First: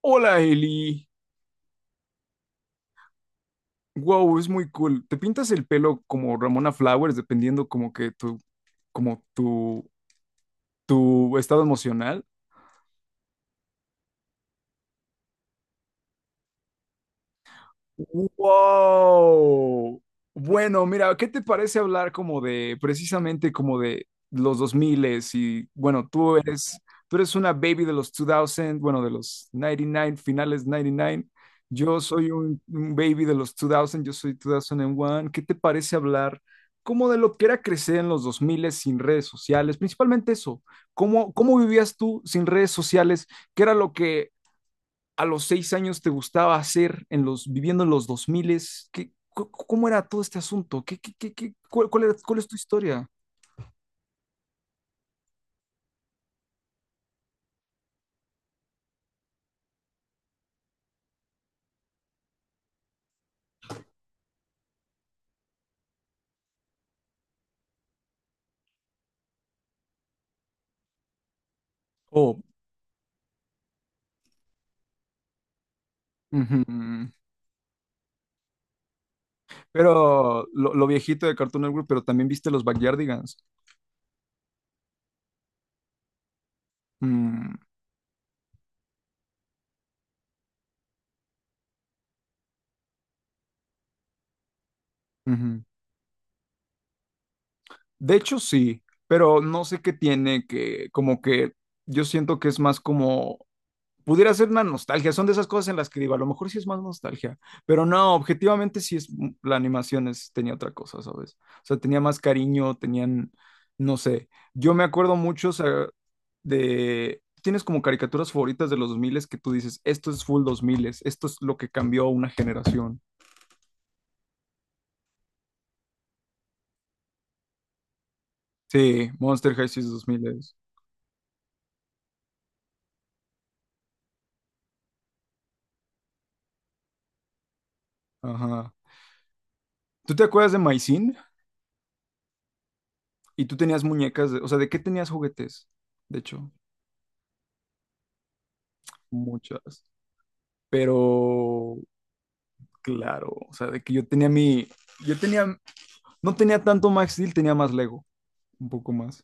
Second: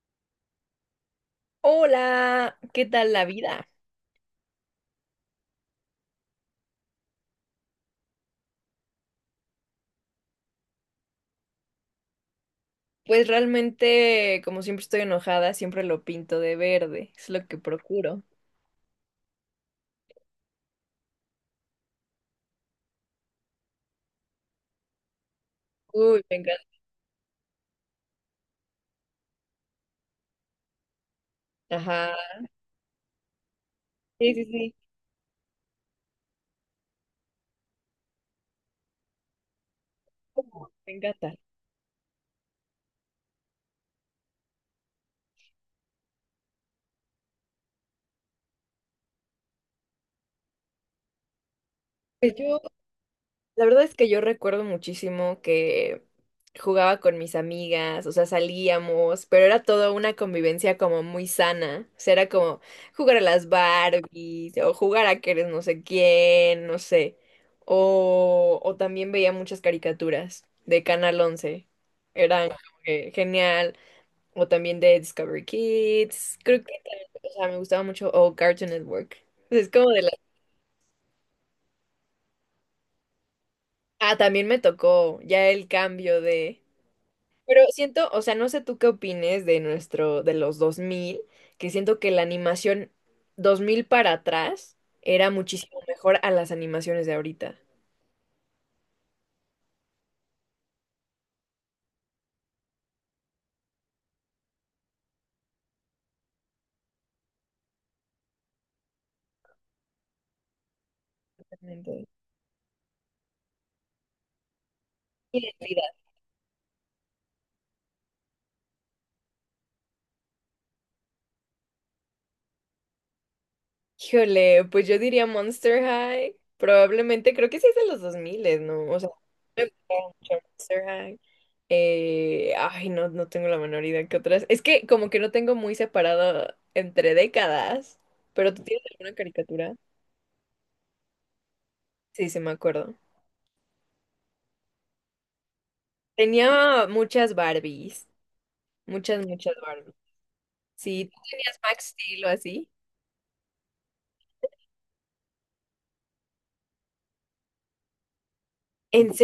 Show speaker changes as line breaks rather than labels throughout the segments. Hola Eli,
Hola, ¿qué tal la vida?
wow, es muy cool. Te pintas el pelo como Ramona Flowers, dependiendo como que como tu, tu estado emocional.
Pues realmente, como siempre estoy enojada, siempre lo pinto de verde, es lo que procuro.
Wow. Bueno, mira, ¿qué te parece hablar como de precisamente como de los 2000? Y bueno,
Uy,
tú
me encanta.
eres tú eres una baby de los 2000, bueno, de los 99, finales 99. Yo
Ajá.
soy un baby de los 2000, yo soy
Sí, sí, sí.
2001. ¿Qué te parece hablar como de lo que era crecer en los 2000 sin redes sociales? Principalmente eso.
Me
¿Cómo
encanta.
cómo vivías tú sin redes sociales? ¿Qué era lo que a los 6 años te gustaba hacer en los, viviendo en los dos miles? ¿Qué, ¿Cómo era todo este asunto?
Pues
¿Cuál es tu
yo
historia?
la verdad es que yo recuerdo muchísimo que jugaba con mis amigas, o sea, salíamos, pero era toda una convivencia como muy sana. O sea, era como jugar a las Barbies o jugar a que eres no sé quién, no sé. O también veía muchas caricaturas de Canal once.
Oh.
Eran como que genial. O también de Discovery Kids. Creo
Ujú.
que también, o sea, me gustaba mucho. O Cartoon Network. Es como de la...
Pero lo viejito de Cartoon Network, pero también viste los Backyardigans.
Ah, también me tocó ya el cambio de...
Mm.
Pero siento, o sea, no sé tú qué opines de nuestro, de los 2000, que siento que la animación 2000 para atrás era
Ujú.
muchísimo mejor a las animaciones de ahorita.
De hecho, sí, pero no sé qué tiene, que como que yo siento que es más como pudiera ser una nostalgia. Son de esas cosas en las que digo, a lo mejor sí es más nostalgia, pero no, objetivamente sí la animación es, tenía otra cosa, ¿sabes? O sea, tenía
Totalmente.
más cariño, tenían, no sé, yo me acuerdo mucho, o sea,
Identidad.
tienes como caricaturas favoritas de los 2000 que tú dices, esto es full 2000, esto es lo que cambió una generación.
Híjole, pues yo diría Monster High. Probablemente, creo que sí es de los 2000, ¿no? O
Sí,
sea,
Monster
me
High
gustaba
2000.
mucho Monster High. Ay, no, no tengo la menor idea que otras. Es que como que no tengo muy separado entre décadas, pero tú
Ajá.
tienes alguna caricatura.
¿Tú te acuerdas de Maisin?
Sí, sí, me acuerdo.
Y tú tenías muñecas, o sea, ¿de qué tenías juguetes? De hecho,
Tenía muchas Barbies, muchas, muchas
muchas.
Barbies. Sí, ¿tú tenías
Pero
Max Steel o así?
claro, o sea, de que yo tenía mi, yo tenía, no tenía tanto Max Steel, tenía más Lego, un poco
¿En
más.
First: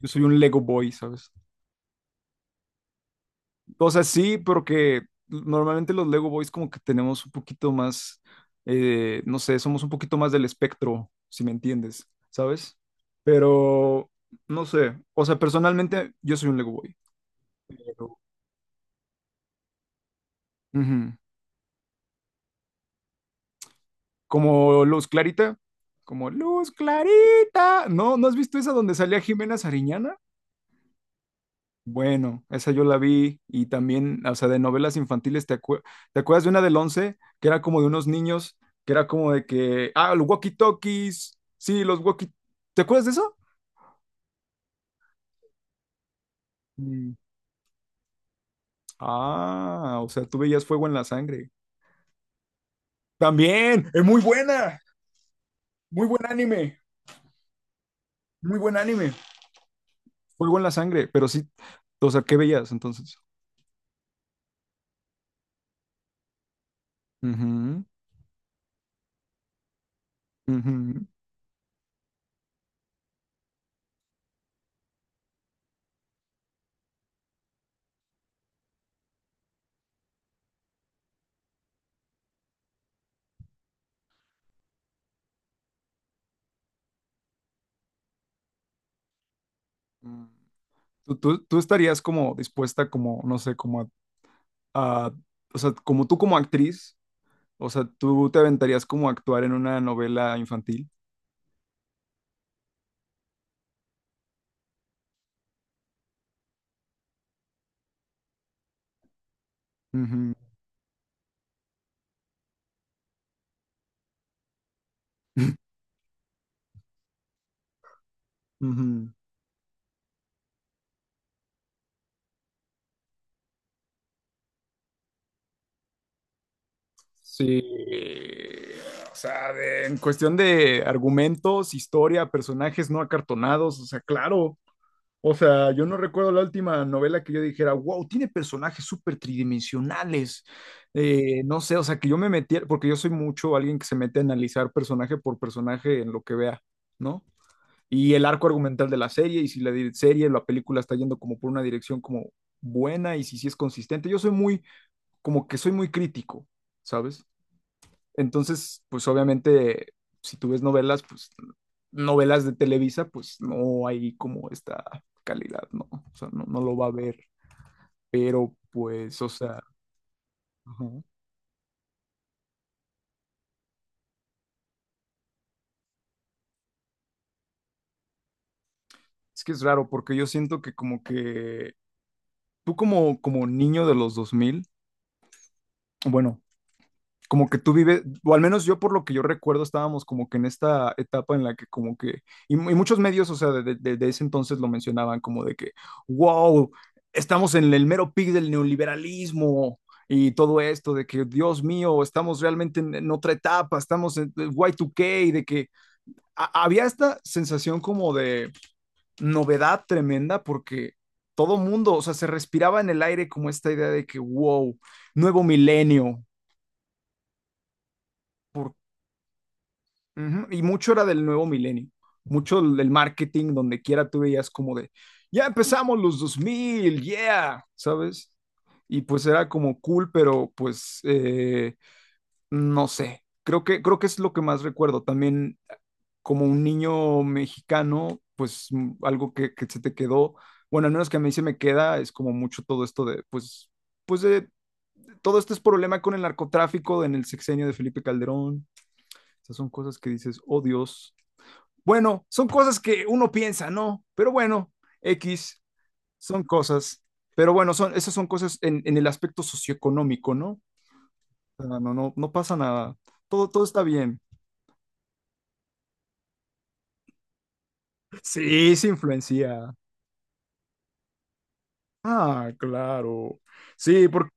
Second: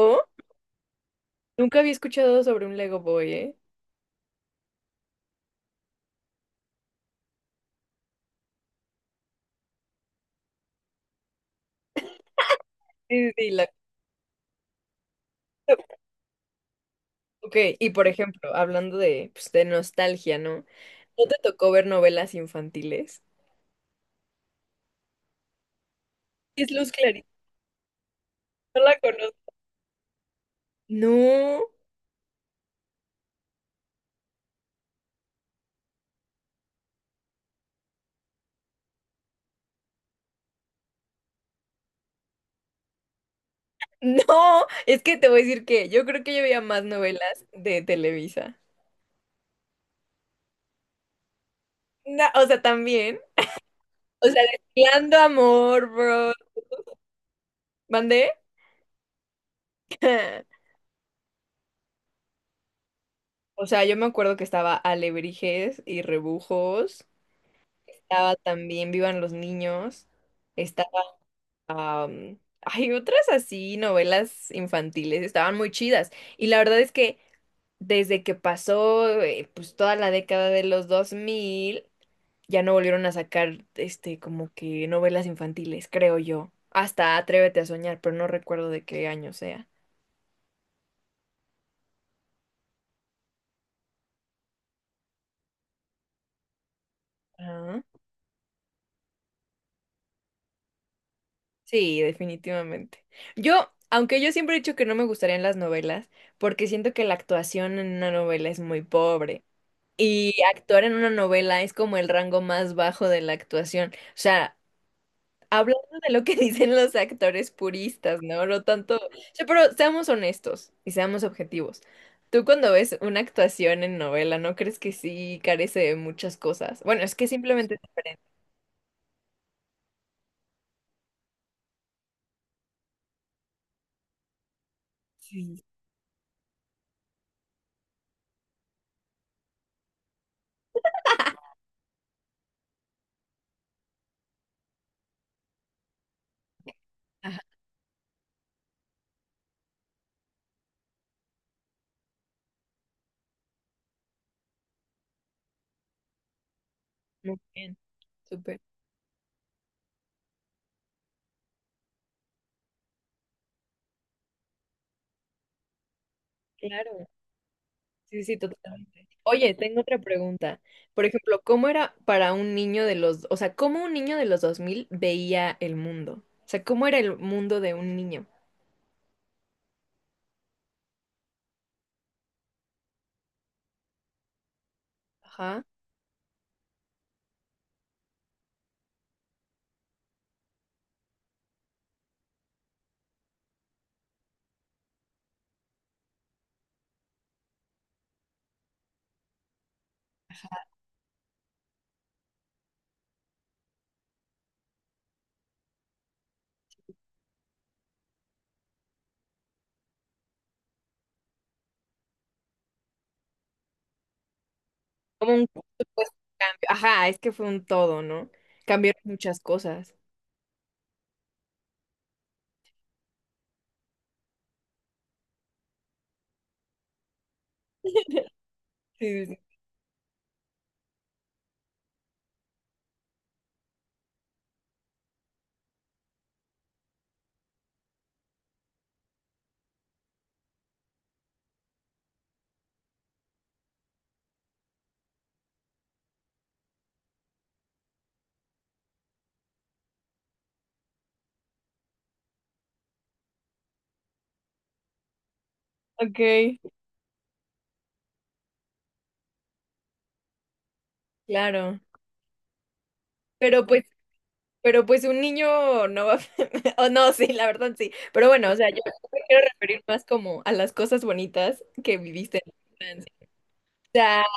Yo soy un Lego Boy, ¿sabes?
Nunca había escuchado sobre un Lego Boy, ¿eh?
O sea, sí, pero que normalmente los Lego Boys como que tenemos un poquito más, no sé, somos un poquito más del espectro, si me entiendes, ¿sabes?
Sí, sí, la...
Pero, no sé, o sea, personalmente yo soy un Lego Boy.
Ok, y por
Pero-
ejemplo, hablando de, pues, de nostalgia, ¿no?
Ujú.
¿No te tocó ver novelas infantiles?
Como Luz Clarita, como Luz
Es Luz Clarita,
Clarita. ¿No? ¿No has visto esa
no
donde
la
salía
conozco.
Jimena Sariñana?
No,
Bueno, esa yo la vi. Y también, o sea, de novelas infantiles, ¿te acuerdas de una del 11 que era como de unos niños, que era como de que, ah, los walkie-talkies, sí, los walkie, te acuerdas de eso?
no, es que te voy a decir que yo creo que yo veía más
Mm.
novelas de Televisa.
Ah, o sea, tú veías fuego en la sangre.
No, o sea, también,
También, es muy
o sea,
buena,
Destilando Amor,
muy buen
bro.
anime,
¿Mandé?
muy buen anime, fuego en la sangre, pero sí, o sea, ¿qué veías entonces?
O sea, yo me acuerdo que estaba Alebrijes y Rebujos,
Ujú,
estaba también Vivan los Niños, estaba...
ujú.
hay otras así, novelas infantiles, estaban muy chidas. Y la verdad es que desde que pasó pues toda la década de los 2000, ya no volvieron a sacar este como que novelas infantiles, creo yo. Hasta Atrévete a soñar, pero no recuerdo de qué año sea.
Mm. ¿Tú estarías como dispuesta, como, no sé, como a o sea, como tú como actriz? O sea, ¿tú te aventarías como a actuar en una novela infantil?
Sí, definitivamente. Aunque yo siempre he dicho que no me gustarían las novelas, porque siento que la actuación en una novela es muy pobre.
Ujú,
Y actuar en una novela es como el rango más bajo de la actuación. O sea, hablando de lo que dicen los actores puristas, ¿no? No tanto. O
ujú.
sea, pero seamos honestos y seamos objetivos. Tú cuando ves una actuación en novela, ¿no crees que sí carece de muchas cosas? Bueno, es que
Sí,
simplemente es diferente.
o sea, en cuestión de argumentos, historia, personajes no acartonados, o sea, claro. O
Sí.
sea, yo no recuerdo la última novela que yo dijera, wow, tiene personajes súper tridimensionales. No sé, o sea, que yo me metiera, porque yo soy mucho alguien que se mete a analizar personaje por personaje en lo que vea, ¿no?
Ajá,
Y el arco argumental de la serie, y si la película está yendo como por una dirección como buena, y si sí es consistente. Como que soy muy crítico, ¿sabes?
muy bien. Súper.
Entonces, pues obviamente, si tú ves novelas, pues novelas de Televisa, pues no hay como esta calidad, ¿no? O sea, no, no lo va a
Claro.
ver,
Sí, sí,
pero
totalmente.
pues, o
Oye,
sea,
tengo otra pregunta.
ajá.
Por ejemplo, ¿cómo era para un niño de los, o sea, cómo un niño de los 2000 veía el mundo? O sea, ¿cómo era el mundo de un niño?
Es que es raro porque yo siento que como que como niño de los dos mil,
Ajá.
bueno, como que tú vives, o al menos yo por lo que yo recuerdo, estábamos como que en esta etapa en la que como que, y muchos medios, o sea, de ese entonces lo mencionaban como de que, wow, estamos en el mero pic del neoliberalismo y todo esto, de que, Dios mío, estamos realmente en otra etapa, estamos en Y2K, de que había esta sensación como de novedad tremenda porque todo mundo, o sea, se respiraba en el aire como esta idea de que, wow,
Como
nuevo
un supuesto
milenio.
cambio. Ajá, es que fue un todo, ¿no? Cambiaron muchas cosas.
Ujú. Y mucho era del nuevo milenio, mucho del marketing, donde quiera tú veías como de, ya empezamos los dos mil, yeah, ¿sabes? Y pues
Sí, sí, sí.
era como cool, pero pues, no sé, creo que es lo que más recuerdo. También, como un niño mexicano, pues, algo que se te quedó, bueno, al menos que a mí se me queda, es como mucho todo esto de, pues, de todo este es problema con el narcotráfico en el sexenio de Felipe Calderón. Esas son cosas que dices, oh Dios. Bueno, son cosas que uno piensa, ¿no? Pero bueno, X,
Ok,
son cosas. Pero bueno, esas son cosas en el aspecto socioeconómico, ¿no? O sea,
claro.
no, no, no pasa nada. Todo, todo
Pero
está
pues,
bien.
pero pues un niño no va a... O no, sí, la verdad sí. Pero bueno, o sea,
Sí,
yo
se
me quiero
influencia.
referir más como a las cosas bonitas que viviste
Ah,
en la infancia.
claro. Sí, porque...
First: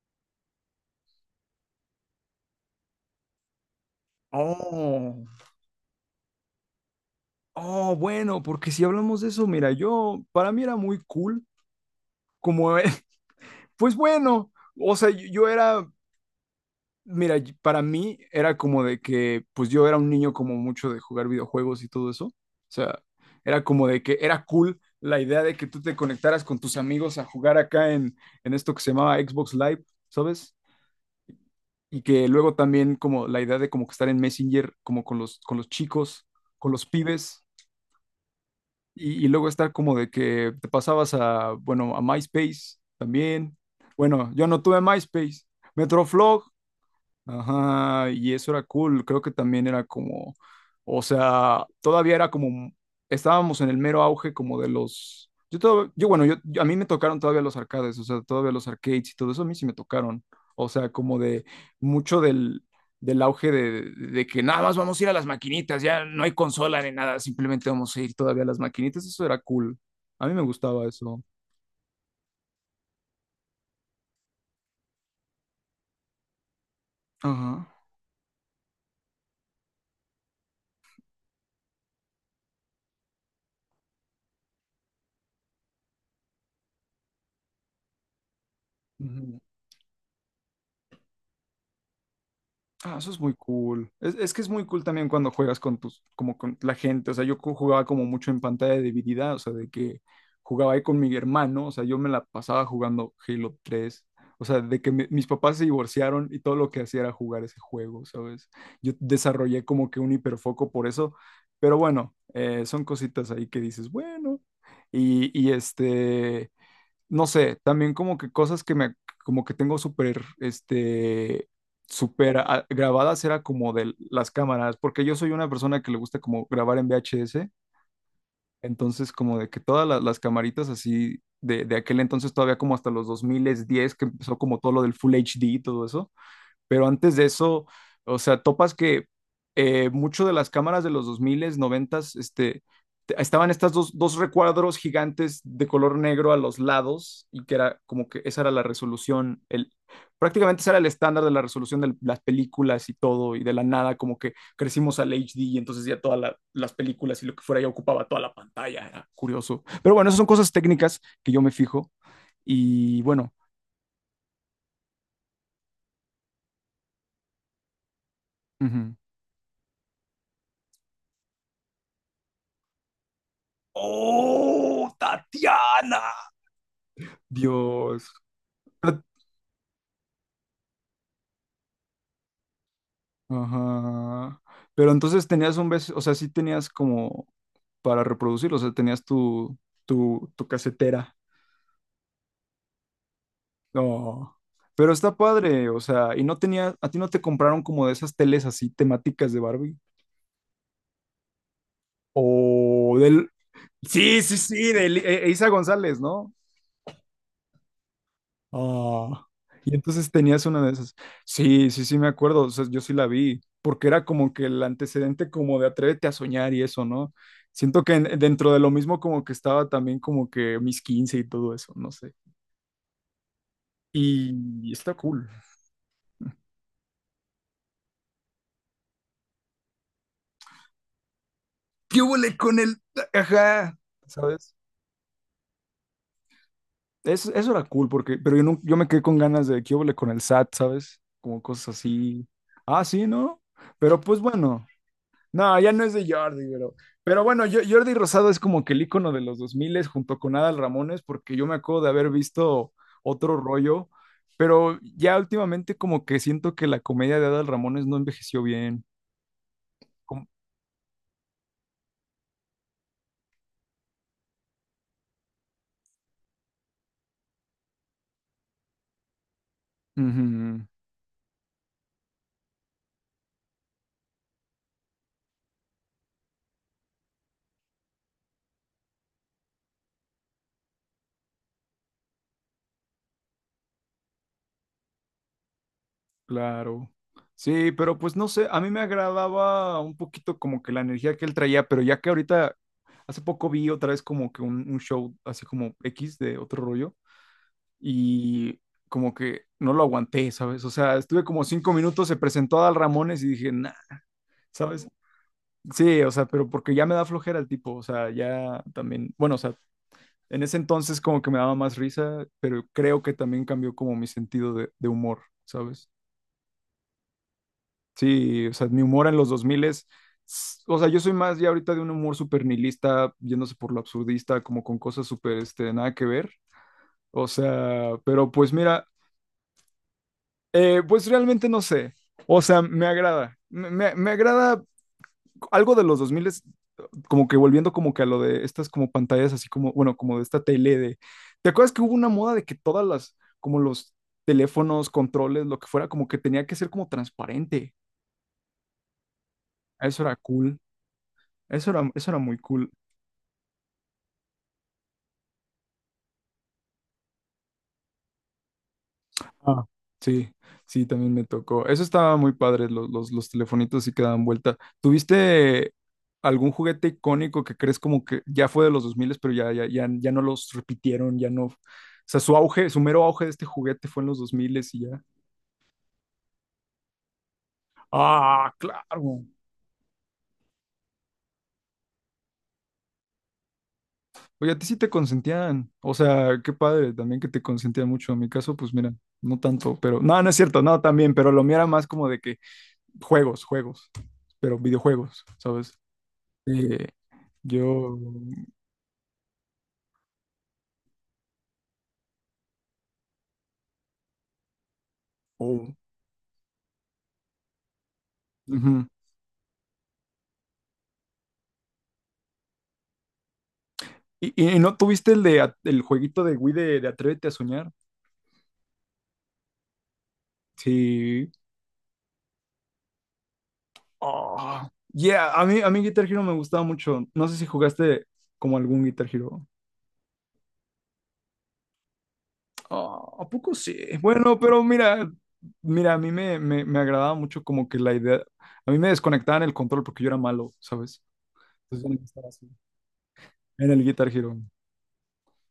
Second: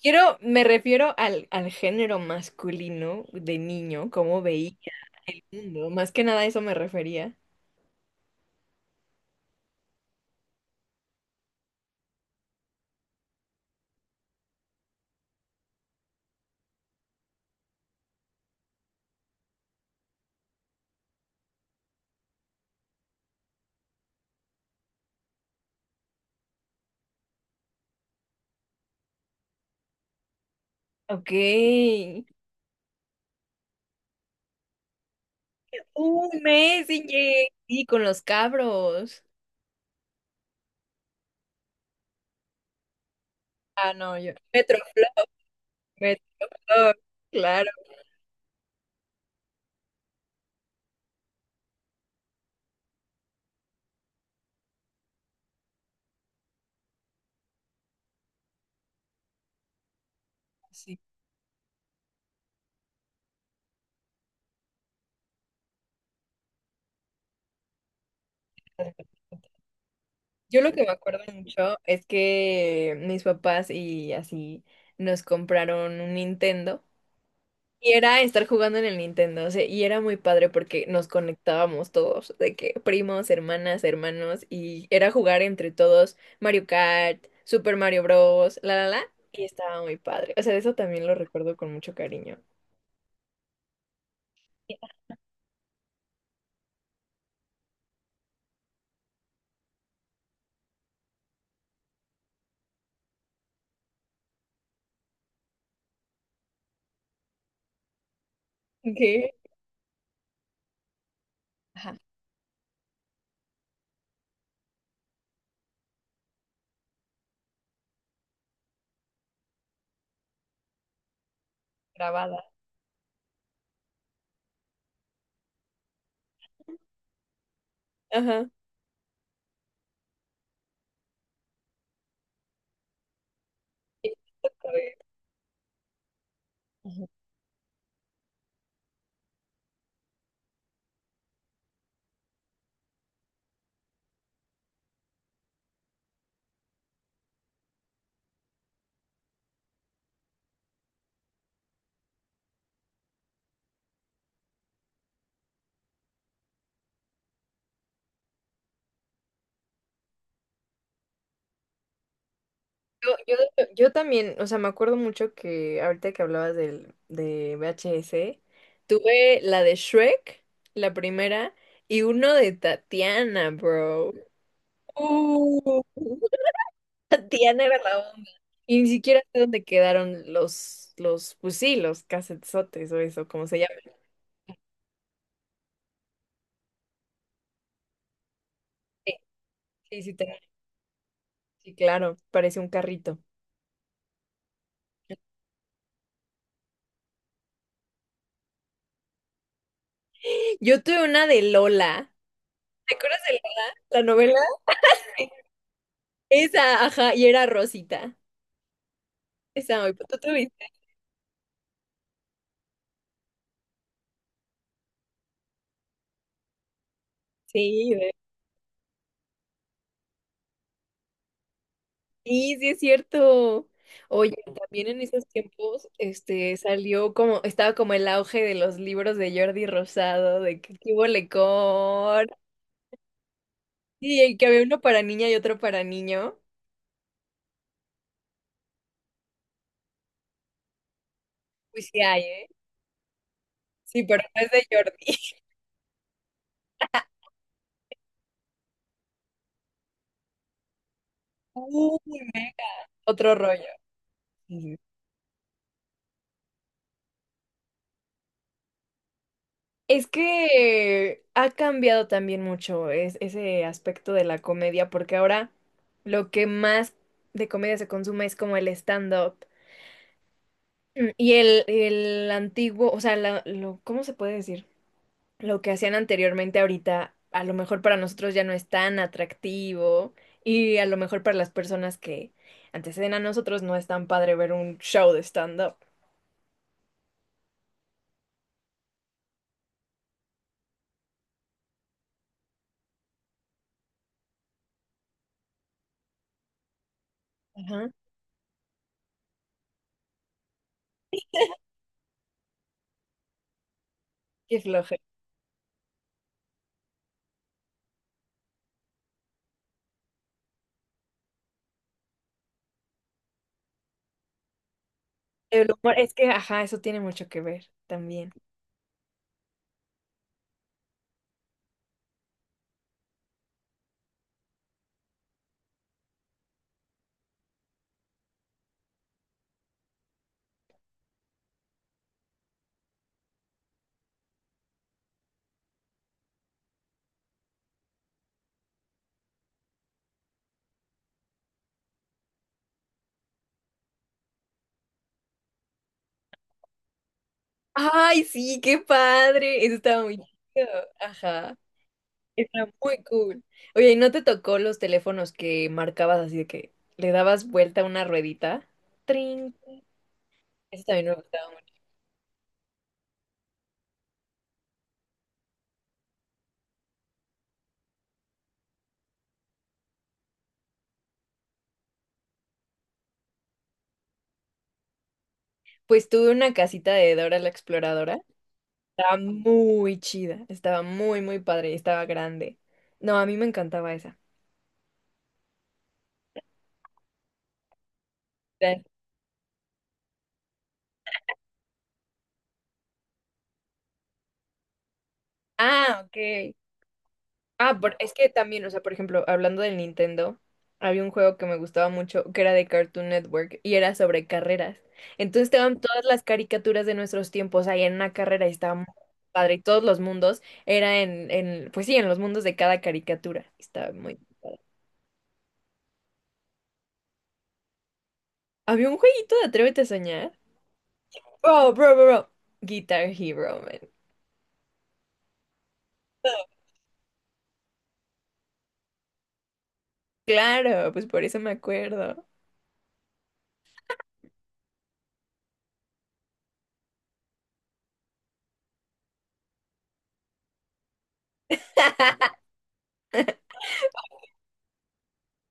Quiero, me refiero al, al género masculino de niño, cómo veía
Oh,
el mundo. Más que nada a eso me refería.
oh, bueno, porque si hablamos de eso, mira, yo, para mí era muy cool, como, pues bueno, o sea, yo era... Mira, para mí era como de que, pues yo era un niño como mucho de jugar videojuegos y todo eso. O sea, era como de que era cool la idea de que tú te conectaras con tus amigos a jugar acá, en esto que se llamaba Xbox Live, ¿sabes?
Ok.
Y que luego también, como la idea de como que estar en Messenger, como con los, chicos,
Un
con los
mes y
pibes.
sí, con los
y,
cabros.
y luego estar como de que te pasabas a, bueno, a MySpace también.
Ah, no,
Bueno,
yo.
yo no tuve
Metroflog,
MySpace. Metroflog.
Metroflog, claro,
Ajá, y eso era cool, creo que también era como, o sea, todavía era como, estábamos en el mero auge como de los, yo todo, yo bueno, yo- a mí me tocaron todavía los arcades, o sea, todavía los arcades y todo eso a mí sí me tocaron, o sea,
sí.
como de mucho del auge de que nada más vamos a ir a las maquinitas, ya no hay consola ni nada, simplemente vamos a ir todavía a las maquinitas, eso era cool, a mí me
Yo lo que
gustaba
me acuerdo
eso.
mucho es que mis papás y así nos compraron un Nintendo.
Ajá.
Y era estar jugando en el Nintendo, o sea, y era muy padre porque nos conectábamos todos, de que primos, hermanas, hermanos, y era jugar entre todos Mario Kart, Super Mario Bros, la la la, y estaba muy padre. O sea, eso también lo recuerdo con mucho cariño.
Ah, eso es muy cool. Es que es muy cool también cuando juegas con tus, como con la gente. O sea, jugaba como mucho en pantalla dividida, o sea, de que jugaba ahí con mi hermano, o sea, yo me la pasaba jugando Halo 3. O sea, de que mis papás se divorciaron y todo lo que hacía era jugar ese juego, ¿sabes? Yo
¿Qué?
desarrollé como que un hiperfoco por eso, pero
Ajá,
bueno, son cositas ahí que dices, bueno. Y este, no sé, también como que cosas que me, como que tengo súper, este, súper
grabada.
grabadas, era como de las cámaras, porque yo soy una persona que le gusta como grabar en VHS.
Ajá.
Entonces, como de que todas las camaritas así de, aquel entonces, todavía como hasta los 2010 que empezó como todo lo del Full HD y todo eso, pero
Y-
antes de eso, o sea, topas que, mucho de las cámaras de los dos mil 90, estaban estas dos recuadros gigantes de color negro a los lados, y que era como que esa era la resolución, prácticamente ese era el estándar de la resolución de las películas y todo, y de la nada como que crecimos al HD, y entonces ya todas las películas y lo que fuera ya ocupaba toda la pantalla. Era curioso. Pero bueno, esas son cosas técnicas que yo me fijo, y bueno.
De hecho- yo también, o sea, me acuerdo mucho que ahorita que hablabas del, de VHS,
Ujú.
tuve la de Shrek, la primera, y uno de Tatiana, bro.
¡Oh,
Uh.
Tatiana!
Tatiana era
Dios.
la onda. Y ni
Pero-
siquiera sé dónde quedaron los, pues sí, los casetzotes o eso, como se llama.
Ajá. Pero entonces tenías un beso, o sea, sí tenías como para reproducir, o sea, tenías
Sí,
tu,
sí, sí,
tu,
tengo-
tu casetera.
sí, claro, parece un carrito.
No. Pero está padre, o sea, y no tenía, a ti no te compraron como de esas teles así temáticas de Barbie.
Yo tuve una de Lola. ¿Te
O
acuerdas
del...
de Lola? La
Sí,
novela.
sí, sí, de Eiza González, ¿no?
Esa, ajá, y era Rosita.
Ah, y
Esa,
entonces
¿tú
tenías una
tuviste?
de esas. Sí, sí, sí, me acuerdo. O sea, yo sí la vi, porque era como que el antecedente como de Atrévete a soñar y eso, ¿no? Siento que
Sí, ve-
dentro de lo mismo, como que estaba también como que mis 15 y todo eso, no sé.
sí, sí es cierto. Oye,
Y
también
está
en esos
cool.
tiempos, este, salió como, estaba como el auge de los libros de Jordi Rosado, de que qué
¿Qué
bolecón.
huele con el... Ajá,
Sí, el que
¿sabes?
había uno para niña y otro para niño.
Eso era cool, porque, pero yo, no, yo me quedé con ganas de qué huele con el SAT, ¿sabes? Como cosas
Pues sí hay,
así.
¿eh?
Ah, sí, ¿no? Pero
Sí,
pues
pero no es de
bueno.
Jordi.
No, ya no es de Jordi, pero, bueno, Jordi Rosado es como que el icono de los 2000 junto con Adal Ramones, porque yo me acuerdo de
Uy,
haber
me-
visto
Otro
otro
rollo.
rollo,
Sí.
pero ya últimamente como que siento que la comedia de Adal Ramones no envejeció bien.
Es
Como-
que ha cambiado también mucho es- ese aspecto de la comedia, porque ahora lo que más de comedia se consume es como el stand-up.
Ujú,
Mm, y el antiguo, o sea, la- lo, ¿cómo se puede decir? Lo que hacían anteriormente ahorita, a lo mejor para nosotros ya no es tan atractivo y a lo mejor para las personas que anteceden a nosotros no es tan padre ver un show de stand-up.
claro. Sí, pero pues no sé, a mí me agradaba un poquito como que la energía que él traía, pero ya que ahorita, hace poco vi otra vez como que un show así como X de otro rollo.
Ajá.
Y como que no lo aguanté, ¿sabes? O sea, estuve como 5 minutos, se presentó a Dal Ramones y dije, nah,
Qué
¿sabes?
flojera.
Sí, o sea, pero porque ya me da flojera el tipo, o sea, ya también, bueno, o sea, en ese entonces como que me daba más risa, pero creo que también cambió como mi sentido de humor,
El
¿sabes?
humor, es que, ajá, eso tiene mucho que ver también.
Sí, o sea, mi humor en los 2000 es, o sea, yo soy más ya ahorita de un humor súper nihilista, yéndose por lo absurdista, como con cosas súper, este, nada que ver. O sea, pero pues mira, pues realmente no sé. O sea, me agrada. Me agrada algo de los 2000, como que volviendo como que a lo de estas como pantallas, así como, bueno, como de esta tele de... ¿Te acuerdas que hubo una moda de que todas las, como los teléfonos, controles, lo que fuera, como que tenía que ser como transparente?
Ay, sí, qué padre. Eso
Eso
estaba
era
muy
cool.
chido. Ajá.
Eso era muy
Está
cool.
muy cool. Oye, ¿y no te tocó los teléfonos que marcabas así de que le dabas vuelta a una ruedita? Trin.
Ah, sí,
Eso
sí,
también
también
me
me
gustaba
tocó.
mucho.
Eso estaba muy padre, los telefonitos sí que daban vuelta. ¿Tuviste algún juguete icónico que crees como que ya fue de los 2000, pero ya no los repitieron, ya no? O sea, su mero auge de este juguete fue en los 2000, y ya.
Pues tuve una casita de Dora la Exploradora.
Ah,
Estaba
claro.
muy chida. Estaba muy, muy padre. Estaba grande. No, a mí me encantaba esa.
Oye, a ti sí te consentían. O sea, qué padre también que te consentían mucho. En mi caso, pues
Era-
mira, no tanto, pero... No, no es cierto, no, también, pero lo mío era más como de que juegos, juegos, pero videojuegos, ¿sabes?
Ah, ok.
Eh,
Ah, por-
yo...
es que también, o sea, por ejemplo, hablando del Nintendo, había un juego que me gustaba mucho que era de Cartoon Network y era sobre carreras. Entonces
Oh,
estaban todas las caricaturas de nuestros tiempos ahí en una carrera y estaba
ujú.
muy padre. Y todos los mundos era en, pues sí, en los mundos de cada caricatura. Estaba muy.
¿Y no tuviste el jueguito de Wii de Atrévete a soñar?
Había un jueguito de Atrévete a soñar.
Sí.
Bro, bro, bro, bro. Guitar Hero, man.
Ah, yeah, a mí Guitar Hero me gustaba mucho. No sé si jugaste como algún Guitar Hero.
Claro, pues por eso me acuerdo.
Ah, ¿a poco sí? Bueno, pero mira, mira, a mí me agradaba mucho como que la idea. A mí me desconectaban el control porque yo era malo, ¿sabes? Entonces yo no estaba así. En el Guitar Hero.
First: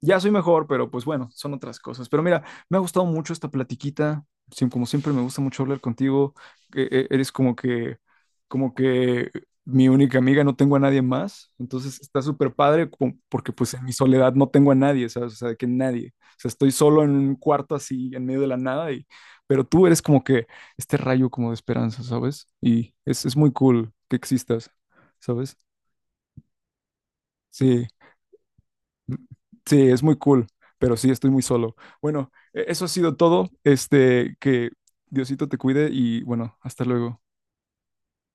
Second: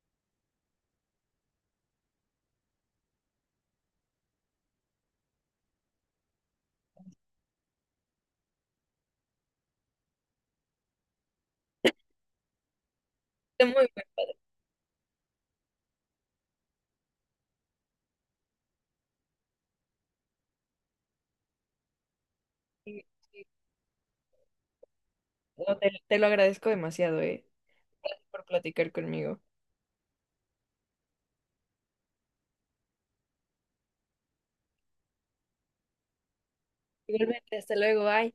Ya soy mejor, pero pues bueno, son otras cosas. Pero mira, me ha gustado mucho esta platiquita. Como siempre, me gusta mucho hablar contigo. Eres como que, mi única amiga, no tengo a nadie más. Entonces está súper padre porque
Está
pues en
muy,
mi
muy
soledad
padre.
no tengo a nadie, ¿sabes? O sea, de que nadie. O sea, estoy solo en un cuarto así, en medio de la nada. Pero tú eres como que este rayo como de esperanza, ¿sabes? Y
Sí,
es
sí.
muy cool que existas, ¿sabes?
No, te lo agradezco demasiado, eh.
Sí.
Gracias por platicar conmigo.
Sí, es muy cool, pero sí, estoy muy solo. Bueno, eso ha sido todo. Que Diosito te cuide y bueno, hasta luego.
Igualmente, hasta luego, bye.